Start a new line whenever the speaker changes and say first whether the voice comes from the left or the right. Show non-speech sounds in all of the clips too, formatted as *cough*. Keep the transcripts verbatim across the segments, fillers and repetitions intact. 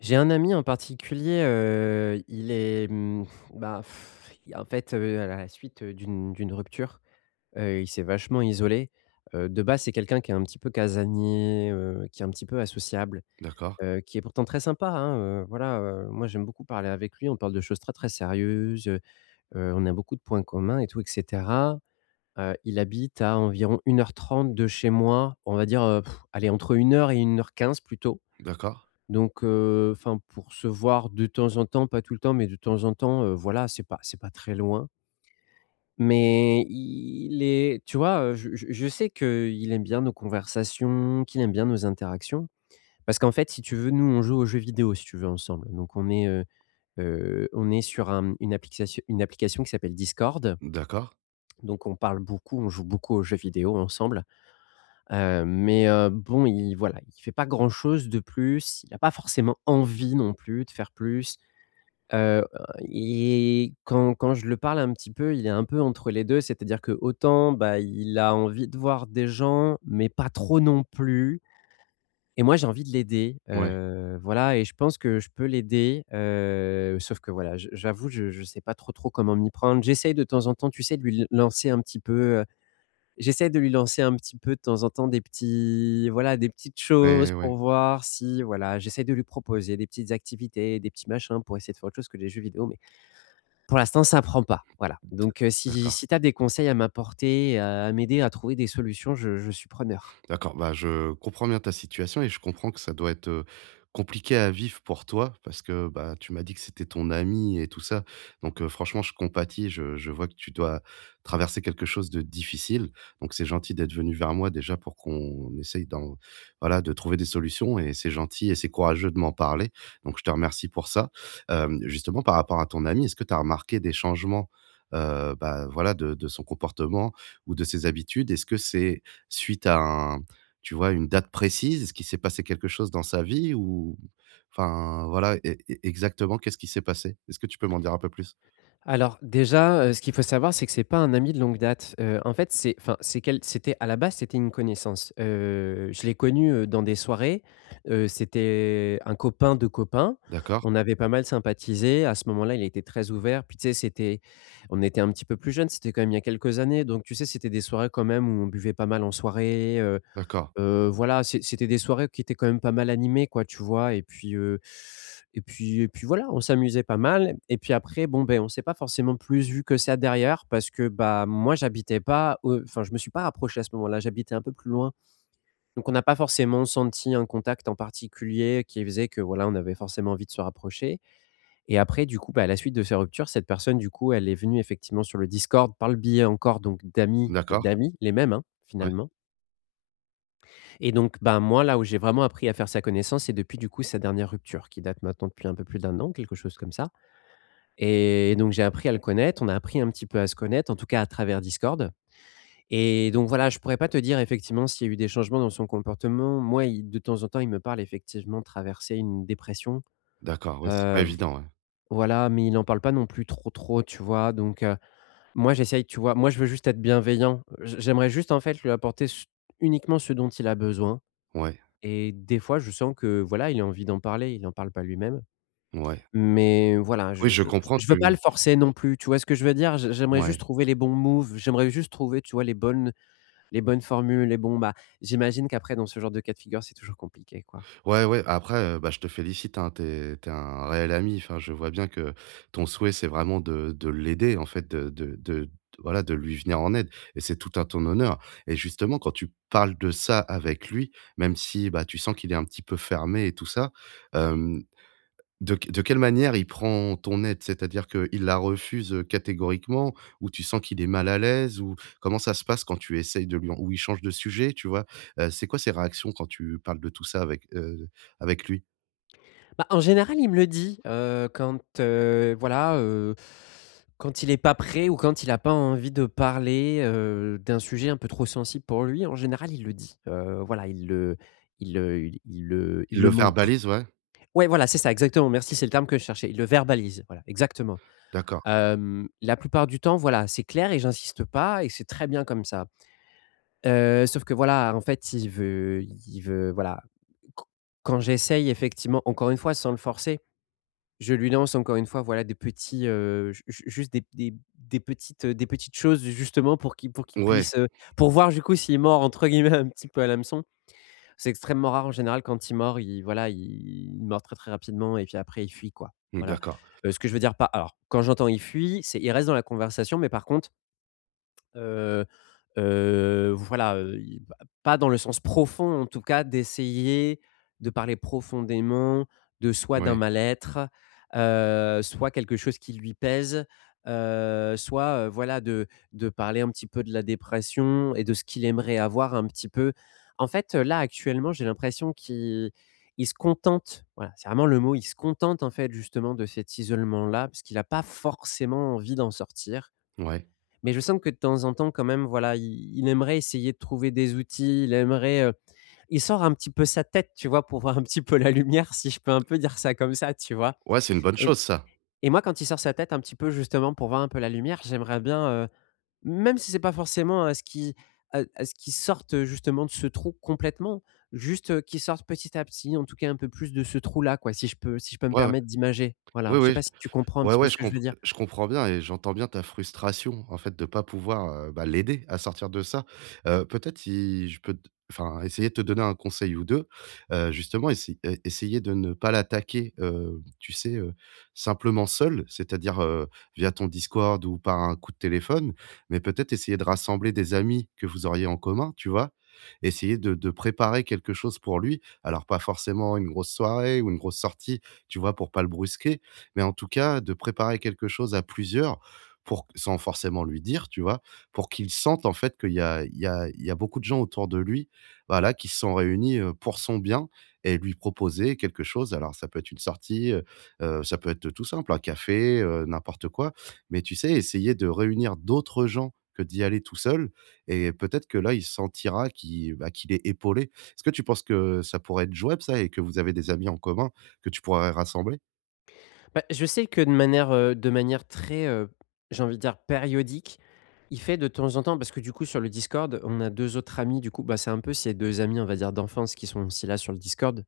left: J'ai un ami en particulier, heu, il est, mmh, bah, pff, en fait, heu, à la suite, heu, d'une d'une rupture, heu, il s'est vachement isolé. Heu, de base, c'est quelqu'un qui est un petit peu casanier, heu, qui est un petit peu associable,
right: D'accord,
left: heu, qui est pourtant très sympa, hein, heu, voilà, heu, moi j'aime beaucoup parler avec lui, on parle de choses très, très sérieuses, heu, on a beaucoup de points communs et tout et cetera. Heu, il habite à environ une heure trente de chez moi, on va dire, heu, allez entre une heure et une heure quinze plutôt.
right: d'accord,
left: Donc heu, enfin, pour se voir de temps en temps, pas tout le temps, mais de temps en temps, heu, voilà, c'est pas c'est pas très loin. Mais il est tu vois, heu, je je je sais qu'il aime bien nos conversations, qu'il aime bien nos interactions. Parce qu'en fait, si tu veux, nous, on joue aux jeux vidéo, si tu veux, ensemble. Donc on est, heu heu, on est sur un une application une application qui s'appelle Discord.
right: d'accord.
left: Donc on parle beaucoup, on joue beaucoup aux jeux vidéo ensemble. Heu, mais heu, bon, il voilà, il fait pas grand chose de plus. Il a pas forcément envie non plus de faire plus. Heu, et quand quand je le parle un petit peu, il est un peu entre les deux, c'est-à-dire que autant bah, il a envie de voir des gens, mais pas trop non plus et moi, j'ai envie de l'aider,
right: Ouais,
left: heu, voilà et je pense que je peux l'aider, heu, sauf que voilà, je j'avoue, je je sais pas trop, trop comment m'y prendre. J'essaye de temps en temps, tu sais, de lui l lancer un petit peu, heu, j'essaie de lui lancer un petit peu de temps en temps des petits voilà, des petites choses
right: ouais, ouais, ouais,
left: pour voir si voilà, j'essaie de lui proposer des petites activités, des petits machins pour essayer de faire autre chose que les jeux vidéo, mais pour l'instant, ça prend pas, voilà. Donc heu, si
right: d'accord.
left: si tu as des conseils à m'apporter, heu, à m'aider à trouver des solutions, je je suis preneur.
right: D'accord, bah, je comprends bien ta situation et je comprends que ça doit être, heu, compliqué à vivre pour toi parce que, bah, tu m'as dit que c'était ton ami et tout ça. Donc, heu, franchement, je compatis, je je vois que tu dois traverser quelque chose de difficile. Donc c'est gentil d'être venu vers moi déjà pour qu'on essaye d'en voilà, de trouver des solutions et c'est gentil et c'est courageux de m'en parler. Donc je te remercie pour ça. Hem, justement par rapport à ton ami, est-ce que tu as remarqué des changements, heu, bah, voilà, de de son comportement ou de ses habitudes? Est-ce que c'est suite à un tu vois, une date précise? Est-ce qu'il s'est passé quelque chose dans sa vie ou enfin, voilà, e e exactement qu'est-ce qui s'est passé? Est-ce que tu peux m'en dire un peu plus?
left: Alors déjà, heu, ce qu'il faut savoir, c'est que c'est pas un ami de longue date. Heu, en fait, c'est enfin, c'est quel c'était à la base, c'était une connaissance. Heu, je l'ai connu, heu, dans des soirées. Heu, c'était un copain de copain.
right: D'accord,
left: On avait pas mal sympathisé. À ce moment-là, il était très ouvert. Puis, tu sais, c'était on était un petit peu plus jeunes, c'était quand même il y a quelques années. Donc, tu sais, c'était des soirées quand même où on buvait pas mal en soirée.
right: d'accord,
left: Heu, voilà, c'est c'était des soirées qui étaient quand même pas mal animées quoi, tu vois? Et puis, heu, et puis et puis voilà, on s'amusait pas mal et puis après bon, ben on s'est pas forcément plus vu que ça derrière parce que, bah, moi j'habitais pas au enfin je me suis pas rapproché à ce moment-là, j'habitais un peu plus loin. Donc on n'a pas forcément senti un contact en particulier qui faisait que voilà, on avait forcément envie de se rapprocher. Et après du coup, bah, à la suite de ces ruptures, cette personne du coup, elle est venue effectivement sur le Discord par le biais encore donc d'amis, heu,
right: d'accord,
left: d'amis, les mêmes, hein,
right: ouais,
left: finalement. Et donc, ben, moi, là où j'ai vraiment appris à faire sa connaissance, c'est depuis, du coup, sa dernière rupture qui date maintenant depuis un peu plus d'un an, quelque chose comme ça. Et donc j'ai appris à le connaître, on a appris un petit peu à se connaître, en tout cas à travers Discord. Et donc voilà, je pourrais pas te dire effectivement s'il y a eu des changements dans son comportement. Moi, il de temps en temps, il me parle effectivement de traverser une dépression,
right: d'accord, ouais, c'est pas
left: heu,
right: évident, ouais.
left: voilà, mais il en parle pas non plus trop, trop, tu vois? Donc heu, moi, j'essaye, tu vois? Moi, je veux juste être bienveillant. J j'aimerais juste, en fait, lui apporter ce uniquement ce dont il a besoin.
right: Ouais,
left: Et des fois, je sens que, voilà, il a envie d'en parler, il en parle pas lui-même.
right: ouais.
left: Mais voilà,
right: Oui,
left: je
right: je
left: je
right: comprends,
left: je veux pas
right: tu
left: le forcer non plus, tu vois ce que je veux dire? J j'aimerais juste
right: ouais.
left: trouver les bons moves, j'aimerais juste trouver, tu vois, les bonnes les bonnes formules, les bons bah, j'imagine qu'après dans ce genre de cas de figure, c'est toujours compliqué, quoi.
right: Ouais, ouais, après, heu, bah, je te félicite, hein, t'es es un réel ami. Enfin, je vois bien que ton souhait, c'est vraiment de de l'aider, en fait, de de de voilà, de lui venir en aide et c'est tout à ton honneur et justement, quand tu parles de ça avec lui, même si, bah, tu sens qu'il est un petit peu fermé et tout ça, de q de quelle manière il prend ton aide? C'est-à-dire qu'il la refuse, heu, catégoriquement ou tu sens qu'il est mal à l'aise ou comment ça se passe quand tu essayes de lui en ou il change de sujet, tu vois? Heu, c'est quoi ses réactions quand tu parles de tout ça avec, heu, avec lui?
left: Bah, en général, il me le dit, heu, quand, heu, voilà, heu, quand il est pas prêt ou quand il a pas envie de parler, heu, d'un sujet un peu trop sensible pour lui, en général, il le dit. Heu, voilà, il le il le il il le il
right: Il
left: le
right: le
left: montre.
right: verbalise, ouais?
left: Ouais, voilà, c'est ça, exactement, merci, c'est le terme que je cherchais. Il le verbalise, voilà, exactement.
right: D'accord.
left: Hem, la plupart du temps, voilà, c'est clair et j'insiste pas et c'est très bien comme ça. Heu, sauf que voilà, en fait, il veut il veut voilà, q quand j'essaye effectivement, encore une fois, sans le forcer, je lui lance encore une fois, voilà, des petits, heu, ju ju juste des des des petites, des petites choses justement pour qu'il pour qu'il
right: Ouais,
left: puisse, heu, pour voir du coup s'il mord entre guillemets *laughs* un petit peu à l'hameçon. C'est extrêmement rare en général quand ils mordent, ils voilà, ils mordent très, très rapidement et puis après ils fuient quoi,
right: mmh,
left: voilà.
right: d'accord.
left: Heu, ce que je veux dire pas alors quand j'entends «ils fuient», c'est ils restent dans la conversation mais par contre, Heu heu, voilà, heu, i pas dans le sens profond, en tout cas, d'essayer de parler profondément de soit d'un
right: Ouais,
left: mal-être, heu, soit quelque chose qui lui pèse, heu, soit, heu, voilà, de de parler un petit peu de la dépression et de ce qu'il aimerait avoir un petit peu. En fait, heu, là, actuellement, j'ai l'impression qu'il il se contente, voilà, c'est vraiment le mot, il se contente, en fait, justement, de cet isolement-là, parce qu'il n'a pas forcément envie d'en sortir.
right: ouais.
left: Mais je sens que de temps en temps quand même, voilà, il il aimerait essayer de trouver des outils, il aimerait, heu, il sort un petit peu sa tête, tu vois? Pour voir un petit peu la lumière, si je peux un peu dire ça comme ça, tu vois?
right: Ouais, c'est une bonne
left: Et
right: chose ça.
left: et moi, quand il sort sa tête un petit peu justement pour voir un peu la lumière, j'aimerais bien, heu, même si c'est pas forcément à ce qui, à à ce qu'il sorte, heu, justement de ce trou complètement, juste, heu, qu'il sorte petit à petit, en tout cas un peu plus de ce trou-là, quoi, si je peux si je peux me
right: Ouais, ouais.
left: permettre d'imager. Voilà,
right: Oui,
left: je sais
right: oui.
left: pas si tu comprends un
right: Ouais,
left: petit peu
right: ouais,
left: ce
right: je
left: que je
right: comp
left: veux dire?
right: je comprends bien et j'entends bien ta frustration, en fait, de pas pouvoir, heu, bah, l'aider à sortir de ça. Heu, peut-être si je peux t enfin, essayer de te donner un conseil ou deux heu, justement, essayer e essayer de ne pas l'attaquer, heu, tu sais, heu, simplement seul, c'est-à-dire, heu, via ton Discord ou par un coup de téléphone, mais peut-être essayer de rassembler des amis que vous auriez en commun, tu vois? Essayer de de préparer quelque chose pour lui, alors pas forcément une grosse soirée ou une grosse sortie, tu vois, pour pas le brusquer, mais en tout cas, de préparer quelque chose à plusieurs pour sans forcément lui dire, tu vois? Pour qu'il sente, en fait, qu'il y a il y a il y a beaucoup de gens autour de lui, voilà, qui se sont réunis, heu, pour son bien et lui proposer quelque chose. Alors ça peut être une sortie, heu heu, ça peut être tout simple, un café, heu, n'importe quoi, mais tu sais, essayer de réunir d'autres gens que d'y aller tout seul et peut-être que là, il sentira qu'il bah, qu'il est épaulé. Est-ce que tu penses que ça pourrait être jouable ça et que vous avez des amis en commun que tu pourrais rassembler?
left: Bah, je sais que de manière, heu, de manière très, heu, j'ai envie de dire périodique, il fait de temps en temps parce que du coup sur le Discord, on a deux autres amis du coup, bah, c'est un peu ces deux amis on va dire d'enfance qui sont aussi là sur le Discord,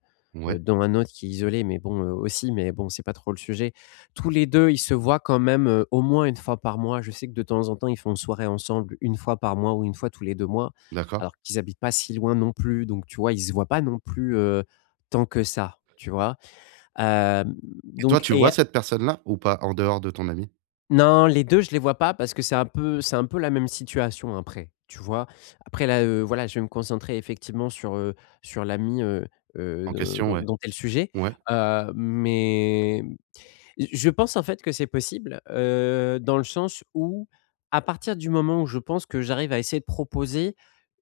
left: heu,
right: Ouais.
left: dont un autre qui est isolé mais bon, heu, aussi, mais bon c'est pas trop le sujet. Tous les deux ils se voient quand même, heu, au moins une fois par mois. Je sais que de temps en temps, ils font une soirée ensemble une fois par mois ou une fois tous les deux mois, alors
right: D'accord
left: qu'ils habitent pas si loin non plus, donc tu vois, ils se voient pas non plus, heu, tant que ça, tu vois? Hem,
right: et toi,
left: donc
right: tu
left: et
right: vois cette personne-là ou pas, en dehors de ton ami
left: Non, les deux, je les vois pas parce que c'est un peu c'est un peu la même situation après, tu vois? Après là, heu, voilà, je vais me concentrer effectivement sur, heu, sur l'ami, heu heu,
right: en
left: de
right: question?
left: dont
right: Ouais.
left: dont est le sujet,
right: Ouais,
left: heu, mais je pense, en fait, que c'est possible, heu, dans le sens où, à partir du moment où je pense que j'arrive à essayer de proposer,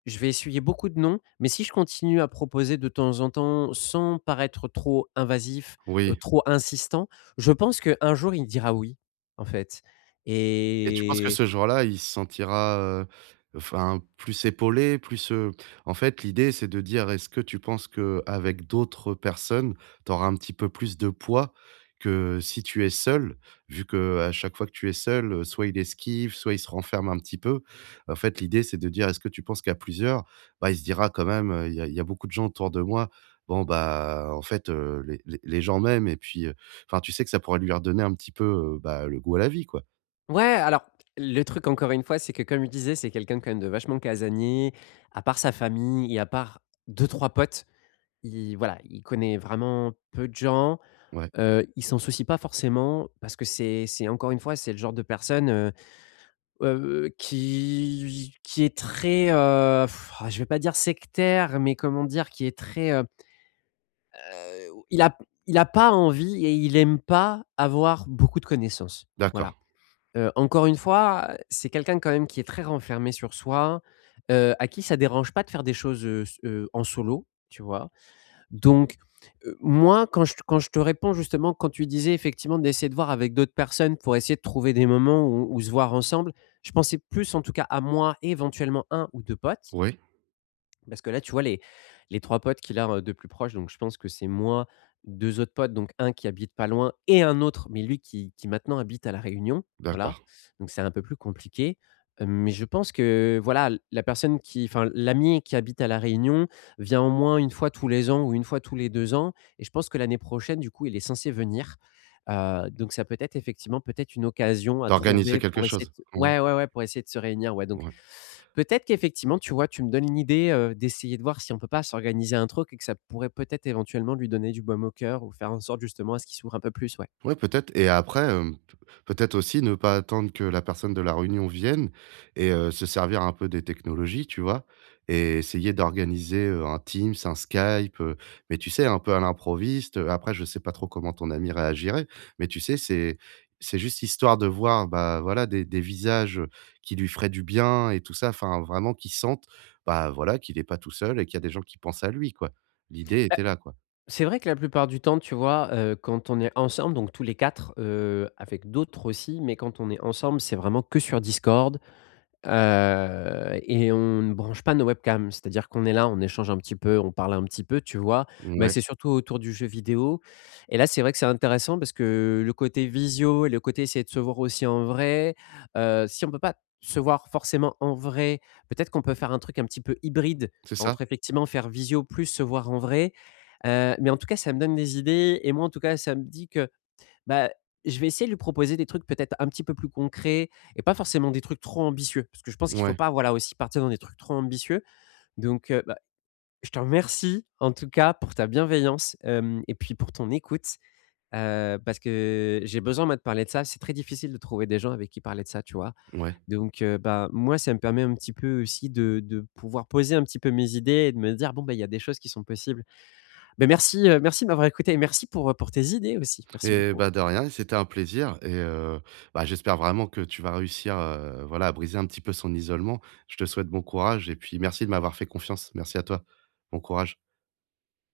left: je vais essuyer beaucoup de non, mais si je continue à proposer de temps en temps sans paraître trop invasif, heu,
right: oui,
left: trop insistant, je pense qu'un jour il dira «oui», en fait.
right: et tu penses que
left: Et
right: ce jour-là, il se sentira, heu, enfin, plus épaulé, plus, heu en fait, l'idée, c'est de dire, est-ce que tu penses qu'avec d'autres personnes, tu auras un petit peu plus de poids que si tu es seul? Vu que à chaque fois que tu es seul, heu, soit il esquive, soit il se renferme un petit peu. En fait, l'idée, c'est de dire, est-ce que tu penses qu'à plusieurs, bah, il se dira quand même, heu: «Il y a il y a beaucoup de gens autour de moi. Bon, bah, en fait, heu, les les les gens m'aiment» et puis, heu, enfin, tu sais que ça pourrait lui redonner un petit peu, heu, bah, le goût à la vie, quoi.
left: ouais, alors, le truc encore une fois, c'est que comme je disais, c'est quelqu'un quand même de vachement casanier. À part sa famille et à part deux trois potes, il voilà, il connaît vraiment peu de gens.
right: Ouais.
left: Heu, ils s'en soucie pas forcément parce que c'est c'est encore une fois, c'est le genre de personne, heu heu, qui qui est très, heu, ah, je vais pas dire sectaire, mais comment dire? Qui est très, heu heu, il a il a pas envie et il aime pas avoir beaucoup de connaissances.
right: D'accord,
left: Voilà. Heu, encore une fois, c'est quelqu'un quand même qui est très renfermé sur soi, heu, à qui ça dérange pas de faire des choses, heu, s heu, en solo, tu vois? Donc, heu, moi, quand je quand je te réponds justement, quand tu disais effectivement d'essayer de voir avec d'autres personnes pour essayer de trouver des moments où où se voir ensemble, je pensais plus en tout cas à moi, et éventuellement un ou deux potes
right: oui,
left: parce que là, tu vois, les, les trois potes qu'il a, heu, de plus proches, donc je pense que c'est moi, deux autres potes, donc un qui habite pas loin et un autre, mais lui qui qui maintenant habite à La Réunion, voilà,
right: d'accord.
left: donc c'est un peu plus compliqué. Heu, mais je pense que voilà, l la personne qui enfin l'ami qui habite à La Réunion vient au moins une fois tous les ans ou une fois tous les deux ans et je pense que l'année prochaine, du coup, il est censé venir. Heu, donc ça peut être effectivement peut-être une occasion à
right: D'organiser
left: trouver
right: quelque
left: pour essayer
right: chose?
left: de
right: Ouais,
left: ouais, ouais, ouais, pour essayer de se réunir, ouais, donc.
right: ouais.
left: Peut-être qu'effectivement, tu vois, tu me donnes une idée, heu, d'essayer de voir si on peut pas s'organiser un truc et que ça pourrait peut-être éventuellement lui donner du baume au cœur ou faire en sorte justement à ce qu'il s'ouvre un peu plus, ouais.
right: Ouais, peut-être et après, hem, peut-être aussi ne pas attendre que la personne de la réunion vienne et heu, se servir un peu des technologies, tu vois? Et essayer d'organiser, heu, un Teams, un Skype, heu, mais tu sais, un peu à l'improviste, heu, après je sais pas trop comment ton ami réagirait, mais tu sais, c'est c'est juste histoire de voir, bah, voilà, des des visages, qui lui feraient du bien et tout ça, enfin vraiment qu'il sente, bah, voilà, qu'il est pas tout seul et qu'il y a des gens qui pensent à lui, quoi. L'idée
left: Bah,
right: était là, quoi.
left: c'est vrai que la plupart du temps, tu vois, heu, quand on est ensemble, donc tous les quatre, heu, avec d'autres aussi, mais quand on est ensemble, c'est vraiment que sur Discord. Heu et on ne branche pas nos webcams. C'est-à-dire qu'on est là, on échange un petit peu, on parle un petit peu, tu vois? Mais
right: Ouais,
left: c'est surtout autour du jeu vidéo et là, c'est vrai que c'est intéressant parce que le côté visio et le côté essayer de se voir aussi en vrai, heu, si on peut pas se voir forcément en vrai, peut-être qu'on peut faire un truc un petit peu hybride
right: c'est ça.
left: entre effectivement faire visio plus se voir en vrai, heu, mais en tout cas, ça me donne des idées et moi, en tout cas, ça me dit que bah, je vais essayer de lui proposer des trucs peut-être un petit peu plus concrets et pas forcément des trucs trop ambitieux. Parce que je pense qu'il faut
right: Ouais,
left: pas, voilà, aussi partir dans des trucs trop ambitieux. Donc, heu, bah, je te remercie en tout cas pour ta bienveillance, hem, et puis pour ton écoute, heu, parce que j'ai besoin, moi, de parler de ça. C'est très difficile de trouver des gens avec qui parler de ça, tu vois?
right: ouais.
left: Donc, heu, bah, moi, ça me permet un petit peu aussi de de pouvoir poser un petit peu mes idées et de me dire: «Bon, bah, il y a des choses qui sont possibles». Beh, merci, heu, merci de m'avoir écouté et merci pour, heu, pour tes idées aussi. Merci
right: Et
left: beaucoup.
right: bah, de rien c'était un plaisir et heu, bah, j'espère vraiment que tu vas réussir, heu, voilà, à briser un petit peu son isolement. Je te souhaite bon courage et puis merci de m'avoir fait confiance. Merci à toi. Bon courage.